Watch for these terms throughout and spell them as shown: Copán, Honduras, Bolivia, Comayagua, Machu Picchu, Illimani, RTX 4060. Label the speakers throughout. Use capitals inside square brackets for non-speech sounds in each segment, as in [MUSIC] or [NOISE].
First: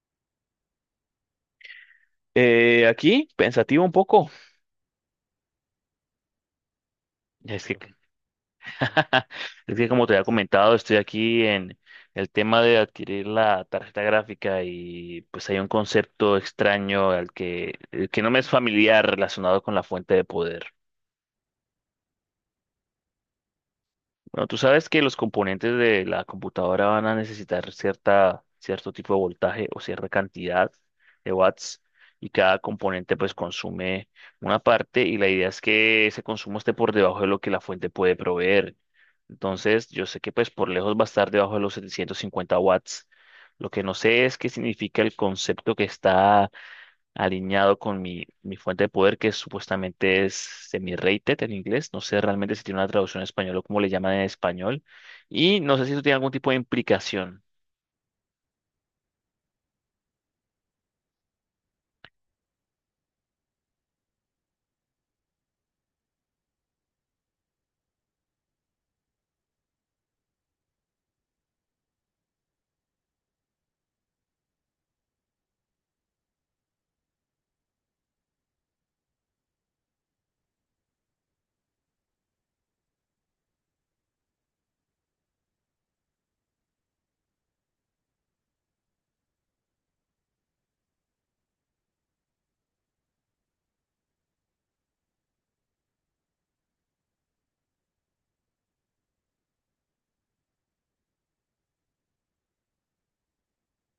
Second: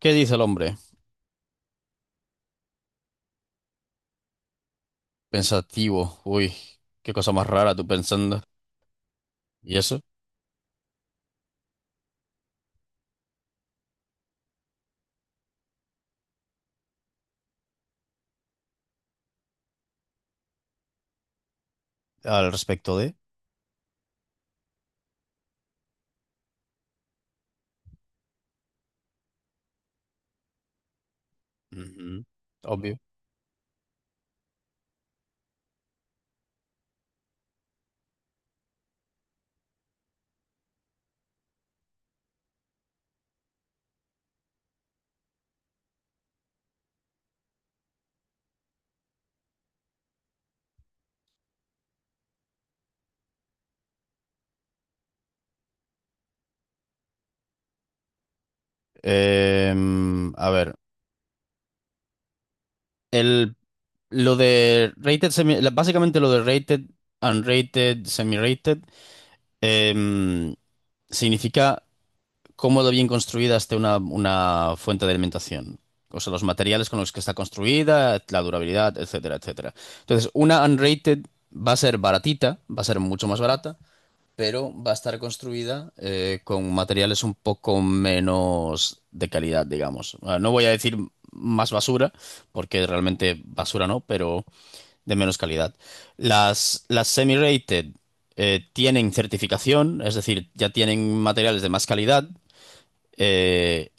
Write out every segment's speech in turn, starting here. Speaker 1: ¿Qué dice el hombre?
Speaker 2: Aquí, pensativo un poco.
Speaker 1: Pensativo. Uy, qué cosa más
Speaker 2: Es
Speaker 1: rara
Speaker 2: que,
Speaker 1: tú pensando.
Speaker 2: [LAUGHS] es
Speaker 1: ¿Y
Speaker 2: que
Speaker 1: eso?
Speaker 2: como te había comentado, estoy aquí en el tema de adquirir la tarjeta gráfica y pues hay un concepto extraño al que, el que no me es familiar relacionado con la fuente de poder.
Speaker 1: Al respecto de...
Speaker 2: Bueno, tú sabes que los componentes de la computadora van a necesitar cierta, cierto tipo de voltaje o cierta cantidad de watts
Speaker 1: Ujú,
Speaker 2: y cada
Speaker 1: Obvio.
Speaker 2: componente pues consume una parte y la idea es que ese consumo esté por debajo de lo que la fuente puede proveer. Entonces, yo sé que pues por lejos va a estar debajo de los 750 watts. Lo que no sé es qué significa el concepto que está alineado con mi fuente de poder, que supuestamente es semi-rated en inglés. No sé realmente si tiene una traducción en español o cómo le llaman en español. Y no sé si eso tiene algún tipo de implicación
Speaker 1: A ver, el, lo de rated, básicamente lo de rated, unrated, semi-rated, em, significa cómo de bien construida esté una fuente de alimentación. O sea, los materiales con los que está construida, la durabilidad, etcétera, etcétera. Entonces, una unrated va a ser baratita, va a ser mucho más barata, pero va a estar construida con materiales un poco menos de calidad, digamos. Ah, no voy a decir más basura, porque realmente basura no, pero de menos calidad. Las semi-rated tienen certificación, es decir, ya tienen materiales de más calidad. eh,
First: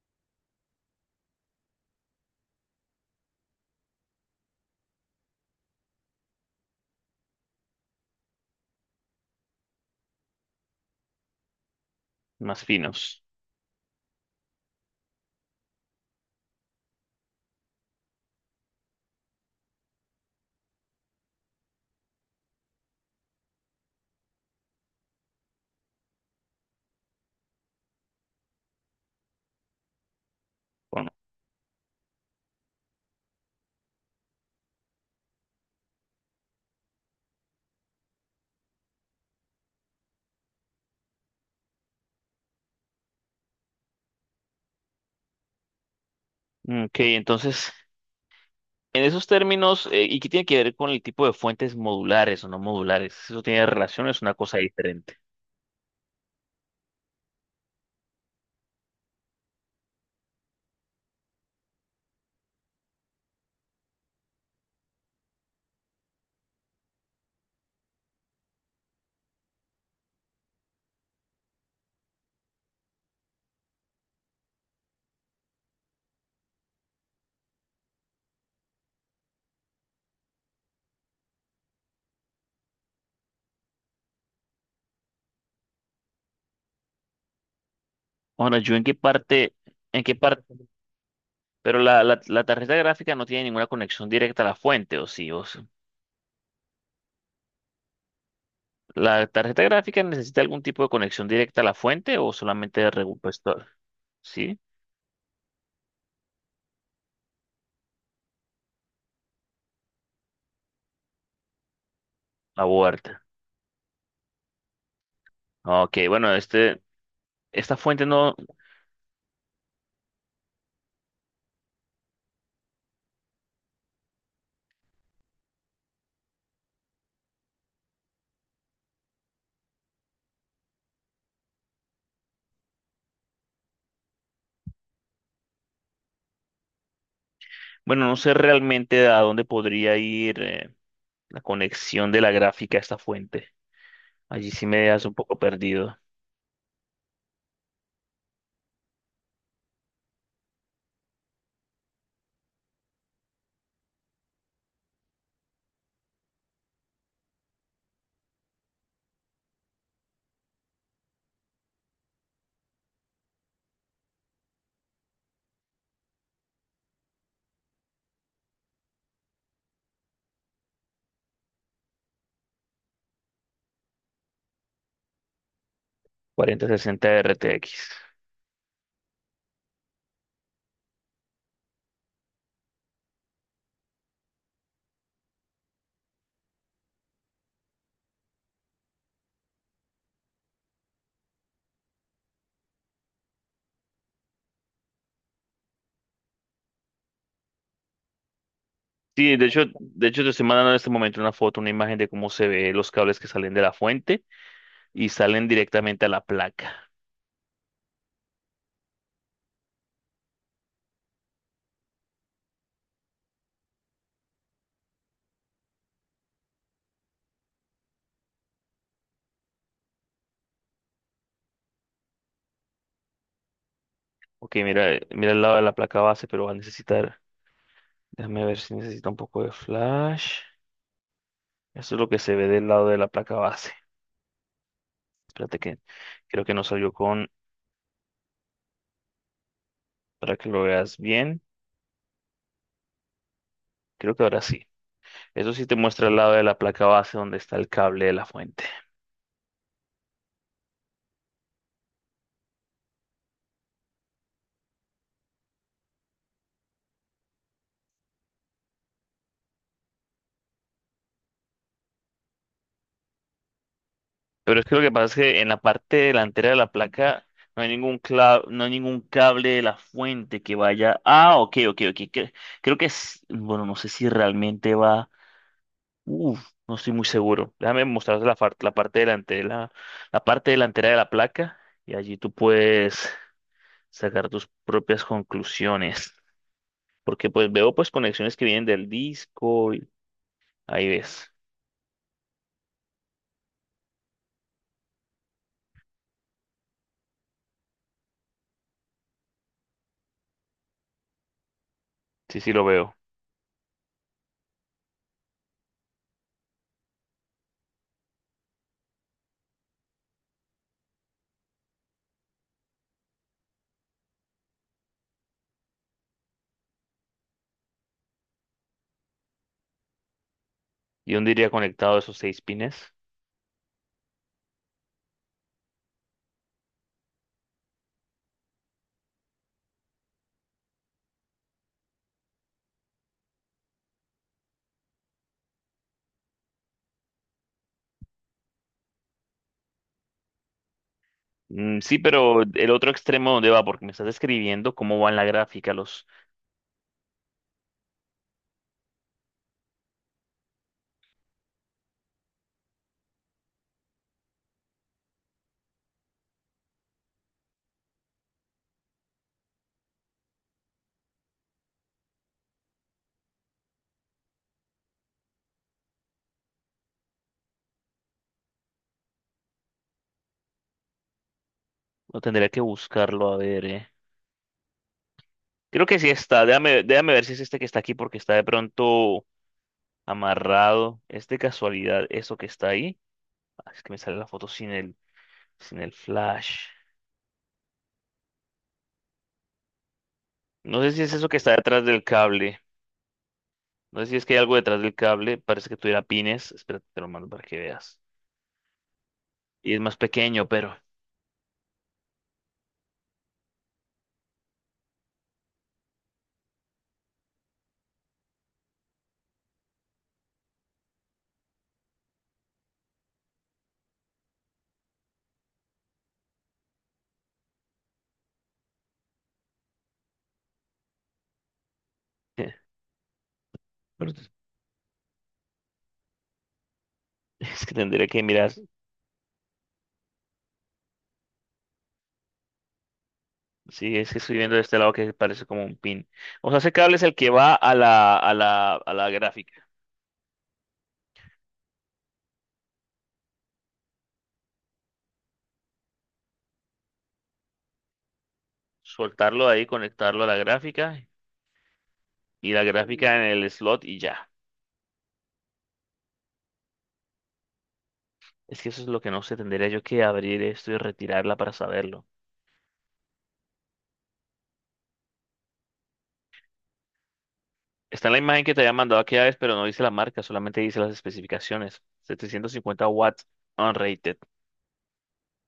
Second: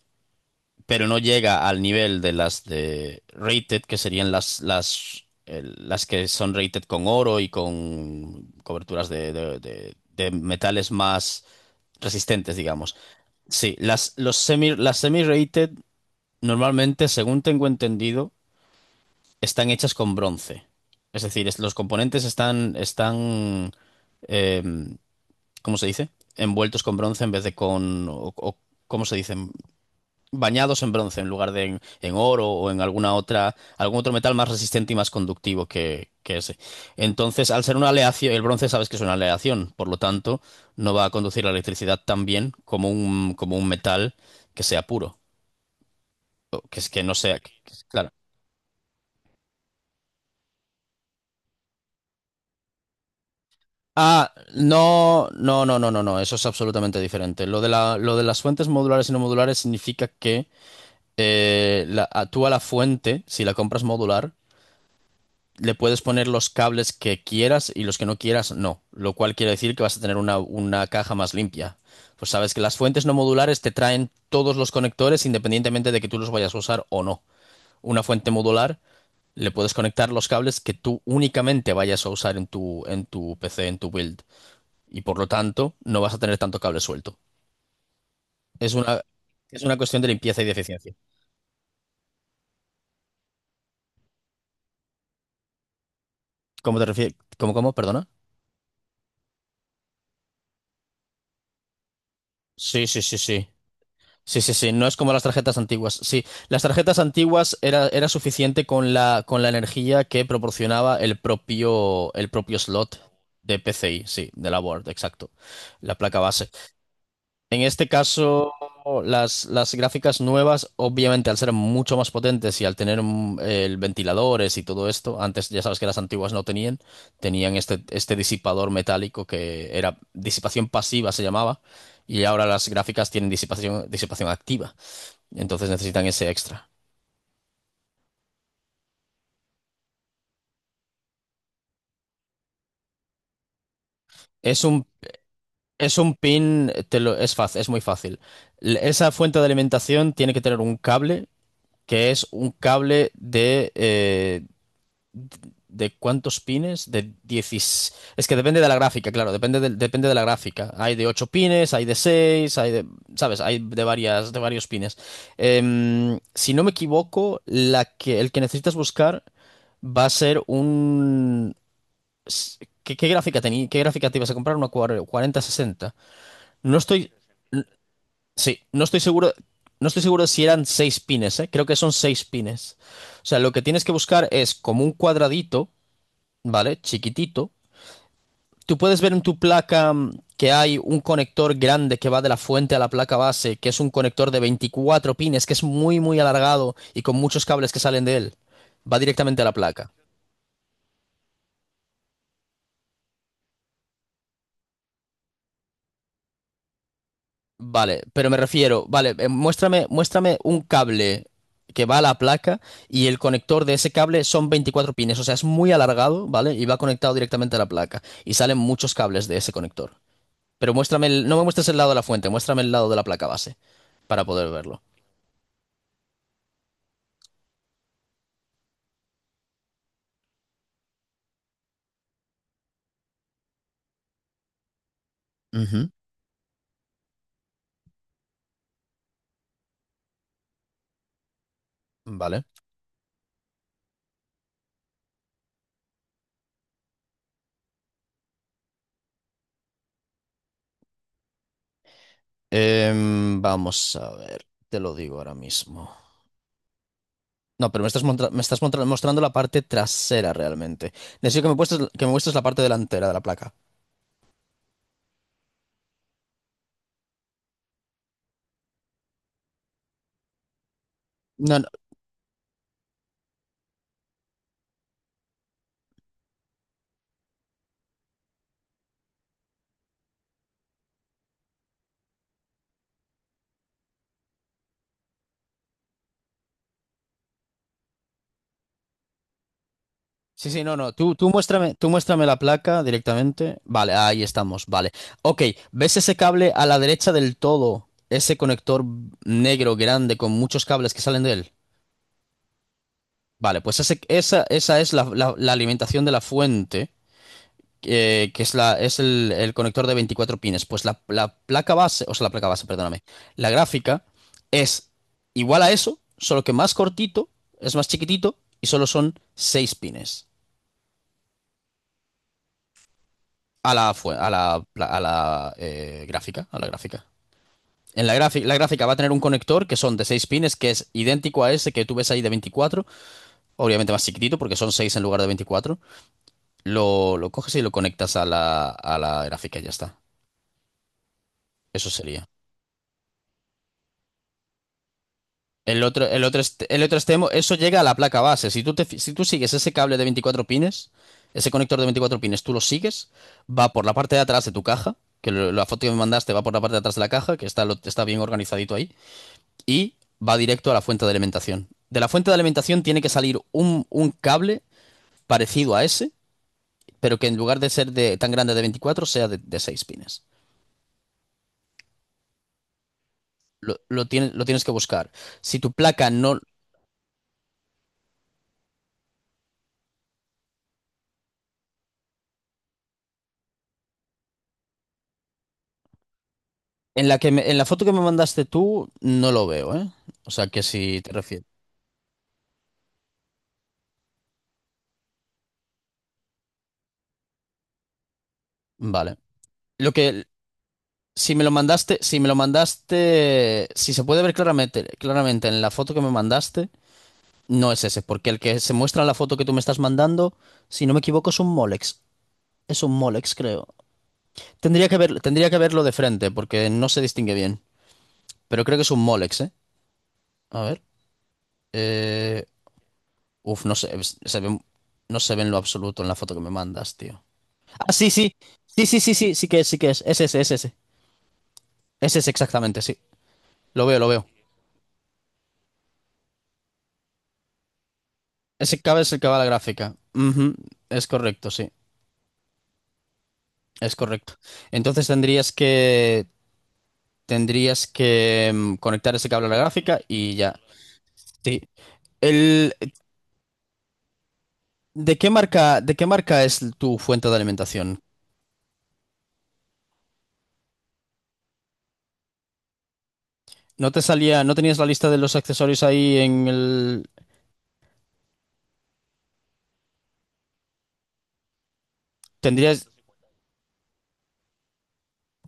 Speaker 1: pero no llega al nivel de las de rated, que serían las que son rated con oro y con coberturas de metales más resistentes,
Speaker 2: más
Speaker 1: digamos.
Speaker 2: finos.
Speaker 1: Sí, las semi-rated normalmente, según tengo entendido, están hechas con bronce. Es decir, los componentes están em, ¿cómo se dice? Envueltos con bronce en vez de con... ¿cómo se dice? Bañados en
Speaker 2: Bueno,
Speaker 1: bronce en lugar de en oro o en algún otro metal más resistente y más conductivo que ese. Entonces, al ser una aleación, el bronce sabes que es una aleación, por lo tanto, no va a conducir la electricidad tan bien como como un metal que sea puro, o que es
Speaker 2: ok,
Speaker 1: que no sea,
Speaker 2: entonces,
Speaker 1: claro.
Speaker 2: en esos términos, ¿y qué tiene que ver con el tipo de fuentes modulares o no modulares? ¿Eso tiene relación o es
Speaker 1: Ah,
Speaker 2: una cosa diferente?
Speaker 1: no, eso es absolutamente diferente. Lo de lo de las fuentes modulares y no modulares significa que tú a la fuente, si la compras modular, le puedes poner los cables que quieras y los que no quieras no, lo cual quiere decir que vas a tener una caja más limpia. Pues sabes que las fuentes no modulares te traen todos los conectores independientemente de que tú los vayas a usar o no. Una fuente modular le puedes conectar los cables que tú únicamente vayas a usar en tu PC, en tu build, y por lo tanto no vas a tener tanto cable suelto.
Speaker 2: Bueno,
Speaker 1: Es
Speaker 2: yo en qué
Speaker 1: una,
Speaker 2: parte...
Speaker 1: es una cuestión
Speaker 2: ¿En
Speaker 1: de
Speaker 2: qué
Speaker 1: limpieza
Speaker 2: parte?
Speaker 1: y de eficiencia.
Speaker 2: Pero la tarjeta gráfica no tiene ninguna conexión directa a la fuente, ¿o sí? ¿O,
Speaker 1: ¿Cómo te refieres? ¿Cómo, cómo? Perdona.
Speaker 2: ¿la tarjeta gráfica necesita algún tipo de conexión directa a la fuente o solamente
Speaker 1: Sí,
Speaker 2: de
Speaker 1: sí, sí, sí.
Speaker 2: repuestor?
Speaker 1: Sí, sí,
Speaker 2: ¿Sí?
Speaker 1: sí, no es como las tarjetas antiguas. Sí, las tarjetas antiguas era suficiente con con la energía que proporcionaba el propio slot
Speaker 2: Aborta.
Speaker 1: de PCI, sí, de la board, exacto, la
Speaker 2: Ok,
Speaker 1: placa
Speaker 2: bueno,
Speaker 1: base.
Speaker 2: este,
Speaker 1: En
Speaker 2: esta
Speaker 1: este
Speaker 2: fuente no,
Speaker 1: caso, las gráficas nuevas, obviamente, al ser mucho más potentes y al tener el ventiladores y todo esto, antes ya sabes que las antiguas no tenían, tenían este disipador metálico que era disipación pasiva, se llamaba, y ahora las gráficas tienen disipación activa. Entonces necesitan ese extra.
Speaker 2: bueno, no sé realmente a dónde podría ir la conexión de la gráfica a esta fuente. Allí
Speaker 1: Es
Speaker 2: sí me
Speaker 1: un,
Speaker 2: dejas un poco perdido.
Speaker 1: es un pin, es fácil, es muy fácil. L- Esa fuente de alimentación tiene que tener un cable, que es un cable de... ¿De cuántos pines? De 16. Es que depende de la gráfica, claro, depende de la gráfica. Hay de 8 pines, hay de 6 hay de, ¿sabes? Hay de varias, de varios pines. Em, si no me equivoco, el que necesitas buscar va a ser un s- ¿Qué, qué gráfica te ibas a comprar? Una 4060. No
Speaker 2: 4060
Speaker 1: estoy,
Speaker 2: RTX.
Speaker 1: sí, no estoy seguro, no estoy seguro de si eran seis pines, ¿eh? Creo que son seis pines. O sea, lo que tienes que buscar es como un cuadradito, ¿vale? Chiquitito. Tú puedes ver en tu placa que hay un conector grande que va de la fuente a la placa base, que es un conector de 24 pines, que es muy, muy alargado y con muchos cables que salen de él. Va
Speaker 2: Sí,
Speaker 1: directamente a la placa.
Speaker 2: de hecho te estoy mandando en este momento una foto, una imagen de cómo se ve los cables que salen de la fuente y salen directamente a la placa.
Speaker 1: Vale, pero me refiero, vale, muéstrame, muéstrame un cable que va a la placa y el conector de ese cable son 24 pines, o sea, es muy alargado, ¿vale? Y va conectado directamente a la placa y salen muchos cables de ese conector. Pero muéstrame el- no me muestres el lado de la fuente, muéstrame el lado de la placa base para poder
Speaker 2: Ok,
Speaker 1: verlo.
Speaker 2: mira, mira el lado de la placa base, pero va a necesitar déjame ver si necesita un poco de flash. Eso es lo que se ve del lado de la placa base. Espérate que
Speaker 1: Ujú.
Speaker 2: creo que no salió con para que lo veas bien.
Speaker 1: ¿Vale?
Speaker 2: Creo que ahora sí. Eso sí te muestra el lado de la placa base donde está el cable de la fuente.
Speaker 1: Vamos a ver, te lo digo ahora mismo. No, pero me estás, mostrando la parte trasera realmente. Necesito que me muestres la parte delantera de la placa.
Speaker 2: Pero es que lo que pasa es que en la parte delantera de la placa no hay no hay ningún cable de la fuente que vaya. Ah, ok,
Speaker 1: No,
Speaker 2: ok, ok. Creo que es, bueno, no sé si realmente va. Uf, no estoy muy seguro. Déjame mostrarte la parte delantera, la parte delantera de la placa y allí tú puedes sacar tus propias conclusiones. Porque pues veo pues conexiones que vienen del disco y
Speaker 1: sí, sí, no,
Speaker 2: ahí
Speaker 1: no. Tú
Speaker 2: ves.
Speaker 1: muéstrame, tú muéstrame la placa directamente. Vale, ahí estamos, vale. Ok, ¿ves ese cable a la derecha del todo? Ese conector negro grande con muchos cables que salen de él.
Speaker 2: Sí, sí lo veo.
Speaker 1: Vale, pues esa es la alimentación de la fuente, que es, es el conector de 24 pines. Pues la placa base, o sea, la placa base, perdóname. La gráfica es igual a eso, solo que más cortito, es más chiquitito y solo son 6 pines.
Speaker 2: ¿Y dónde iría conectado esos 6 pines?
Speaker 1: A la, gráfica, a la gráfica. En la gráfica va a tener un conector que son de 6 pines, que es idéntico a ese que tú ves ahí de veinticuatro, obviamente más chiquitito porque son 6 en lugar de veinticuatro. Lo coges y lo conectas a a la gráfica y ya está.
Speaker 2: Mm,
Speaker 1: Eso
Speaker 2: sí,
Speaker 1: sería.
Speaker 2: pero el otro extremo dónde va, porque me estás describiendo cómo va en la gráfica los.
Speaker 1: El otro extremo, eso llega a la placa base. Si tú si tú sigues ese cable de 24 pines, ese conector de 24 pines, tú lo sigues, va por la parte de atrás de tu caja, que la foto que me mandaste va por la parte de atrás de la caja, que está, lo- está bien organizadito ahí. Y va directo a la fuente de alimentación. De la fuente de alimentación tiene que salir un cable parecido a ese, pero que en lugar de ser de, tan grande de 24 sea de 6 pines.
Speaker 2: No tendría que buscarlo a ver, eh.
Speaker 1: Lo tienes que buscar. Si tu
Speaker 2: Creo que
Speaker 1: placa
Speaker 2: sí
Speaker 1: no...
Speaker 2: está. Déjame, déjame ver si es este que está aquí porque está de pronto amarrado. ¿Es de casualidad eso que está ahí? Ah, es que me sale la foto sin el flash.
Speaker 1: En la en la foto que me mandaste tú, no lo veo, ¿eh? O sea que
Speaker 2: No sé
Speaker 1: si
Speaker 2: si
Speaker 1: te
Speaker 2: es eso que
Speaker 1: refieres...
Speaker 2: está detrás del cable. No sé si es que hay algo detrás del cable. Parece que tuviera pines. Espérate, te lo mando para que veas.
Speaker 1: Vale.
Speaker 2: Y es
Speaker 1: Lo
Speaker 2: más
Speaker 1: que...
Speaker 2: pequeño, pero...
Speaker 1: Si me lo mandaste, si me lo mandaste, si se puede ver claramente, claramente en la foto que me mandaste, no es ese, porque el que se muestra en la foto que tú me estás mandando, si no me equivoco, es un Molex. Es un Molex, creo. Tendría que ver, tendría que verlo de frente porque no se distingue bien. Pero creo que es un Molex, ¿eh? A ver. Eh,
Speaker 2: [LAUGHS]
Speaker 1: uf, no se,
Speaker 2: pero
Speaker 1: se ve, no se ve en lo absoluto en la foto que me mandas, tío.
Speaker 2: es que
Speaker 1: Ah,
Speaker 2: tendría
Speaker 1: sí,
Speaker 2: que
Speaker 1: sí.
Speaker 2: mirar.
Speaker 1: Sí, sí, sí, sí, sí que es, sí que es. Es ese, es ese. Es ese exactamente, sí. Lo
Speaker 2: Sí,
Speaker 1: veo, lo
Speaker 2: es que
Speaker 1: veo.
Speaker 2: estoy viendo de este lado que parece como un pin. O sea, ese cable es el que va a la, a la,
Speaker 1: Ese
Speaker 2: a
Speaker 1: cabe
Speaker 2: la
Speaker 1: es el que va a la
Speaker 2: gráfica.
Speaker 1: gráfica. Ujú, es correcto, sí. Es correcto. Entonces tendrías que. Tendrías que conectar ese cable
Speaker 2: Soltarlo
Speaker 1: a la
Speaker 2: ahí,
Speaker 1: gráfica
Speaker 2: conectarlo a
Speaker 1: y
Speaker 2: la
Speaker 1: ya.
Speaker 2: gráfica
Speaker 1: Sí.
Speaker 2: y la
Speaker 1: El,
Speaker 2: gráfica en el slot y ya.
Speaker 1: ¿de qué marca, de qué marca es tu fuente de alimentación?
Speaker 2: Es que eso es lo que no sé, tendría yo que abrir esto y retirarla para saberlo.
Speaker 1: ¿No te salía, no tenías la lista de los accesorios ahí en el...
Speaker 2: Está en la imagen que te había mandado aquella vez, pero no dice la marca, solamente dice las especificaciones. 750
Speaker 1: Tendrías
Speaker 2: watts unrated.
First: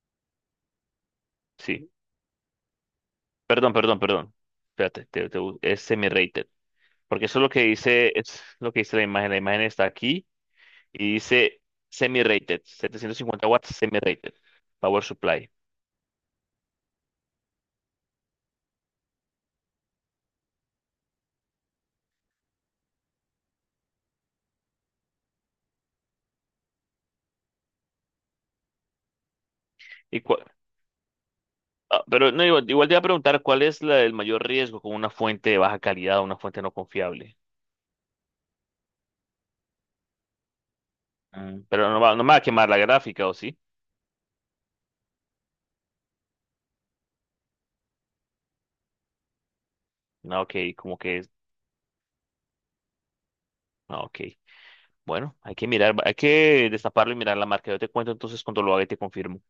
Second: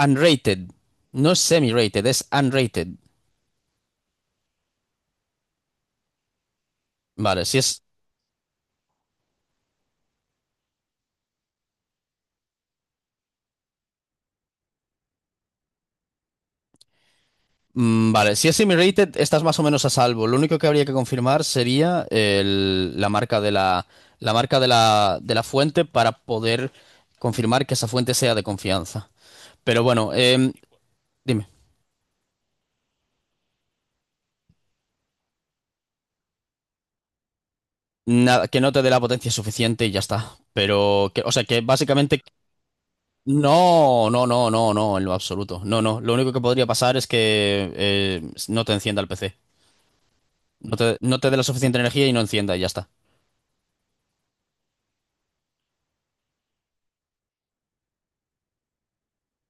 Speaker 1: unrated. No es
Speaker 2: Sí.
Speaker 1: semi-rated, es unrated.
Speaker 2: Perdón, perdón, perdón. Espérate, es semi-rated. Porque eso es
Speaker 1: Vale,
Speaker 2: lo
Speaker 1: si
Speaker 2: que
Speaker 1: es...
Speaker 2: dice, es lo que dice la imagen. La imagen está aquí y dice semi-rated. 750 watts semi-rated. Power supply.
Speaker 1: mm, vale, si es semi-rated, estás más o menos a salvo. Lo único que habría que confirmar sería la marca de la marca de de la fuente para poder confirmar que esa fuente sea de confianza. Pero bueno,
Speaker 2: Y cua-
Speaker 1: em, dime.
Speaker 2: pero no, igual, igual te iba a preguntar cuál es el mayor riesgo con una fuente de baja calidad o una fuente no confiable.
Speaker 1: Nada, que no te dé la potencia suficiente y ya está. Pero, que, o sea, que
Speaker 2: Mm, pero no va,
Speaker 1: básicamente
Speaker 2: no me va a quemar la gráfica, ¿o sí?
Speaker 1: no, en lo absoluto. No, no. Lo único que podría pasar es que no te encienda el PC.
Speaker 2: No, ok, como
Speaker 1: No
Speaker 2: que
Speaker 1: te dé la suficiente energía y no encienda y ya está.
Speaker 2: no, ok. Bueno, hay que mirar, hay que destaparlo y mirar la marca. Yo te cuento entonces cuando lo haga y te confirmo.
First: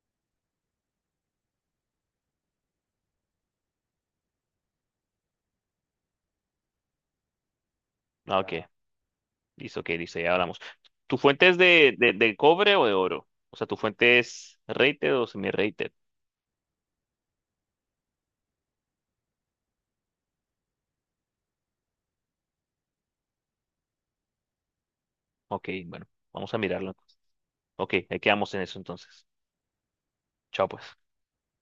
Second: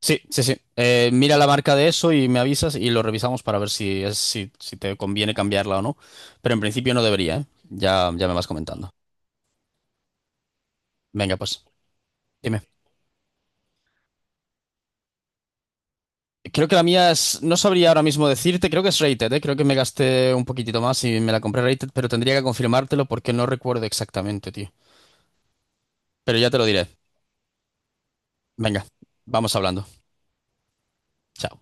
Speaker 1: Sí, sí, sí. Mira la marca de eso y me avisas y lo revisamos para ver si es, si, si te conviene cambiarla o no. Pero en principio no debería, ¿eh? Ya, ya me
Speaker 2: Ah,
Speaker 1: vas
Speaker 2: ok. Claro.
Speaker 1: comentando.
Speaker 2: Listo, ok, listo, ya hablamos. ¿Tu
Speaker 1: Venga,
Speaker 2: fuente es
Speaker 1: pues,
Speaker 2: de
Speaker 1: dime.
Speaker 2: cobre o de oro? O sea, ¿tu fuente es rated o semi-rated?
Speaker 1: Creo que la mía es, no sabría ahora mismo decirte, creo que es rated, ¿eh? Creo que me gasté un poquitito más y me la compré rated, pero tendría que confirmártelo porque no recuerdo exactamente, tío.
Speaker 2: Ok, bueno,
Speaker 1: Pero ya
Speaker 2: vamos
Speaker 1: te
Speaker 2: a
Speaker 1: lo diré.
Speaker 2: mirarlo entonces. Ok, ahí quedamos en eso
Speaker 1: Venga,
Speaker 2: entonces.
Speaker 1: vamos hablando.
Speaker 2: Chao, pues.
Speaker 1: Chao.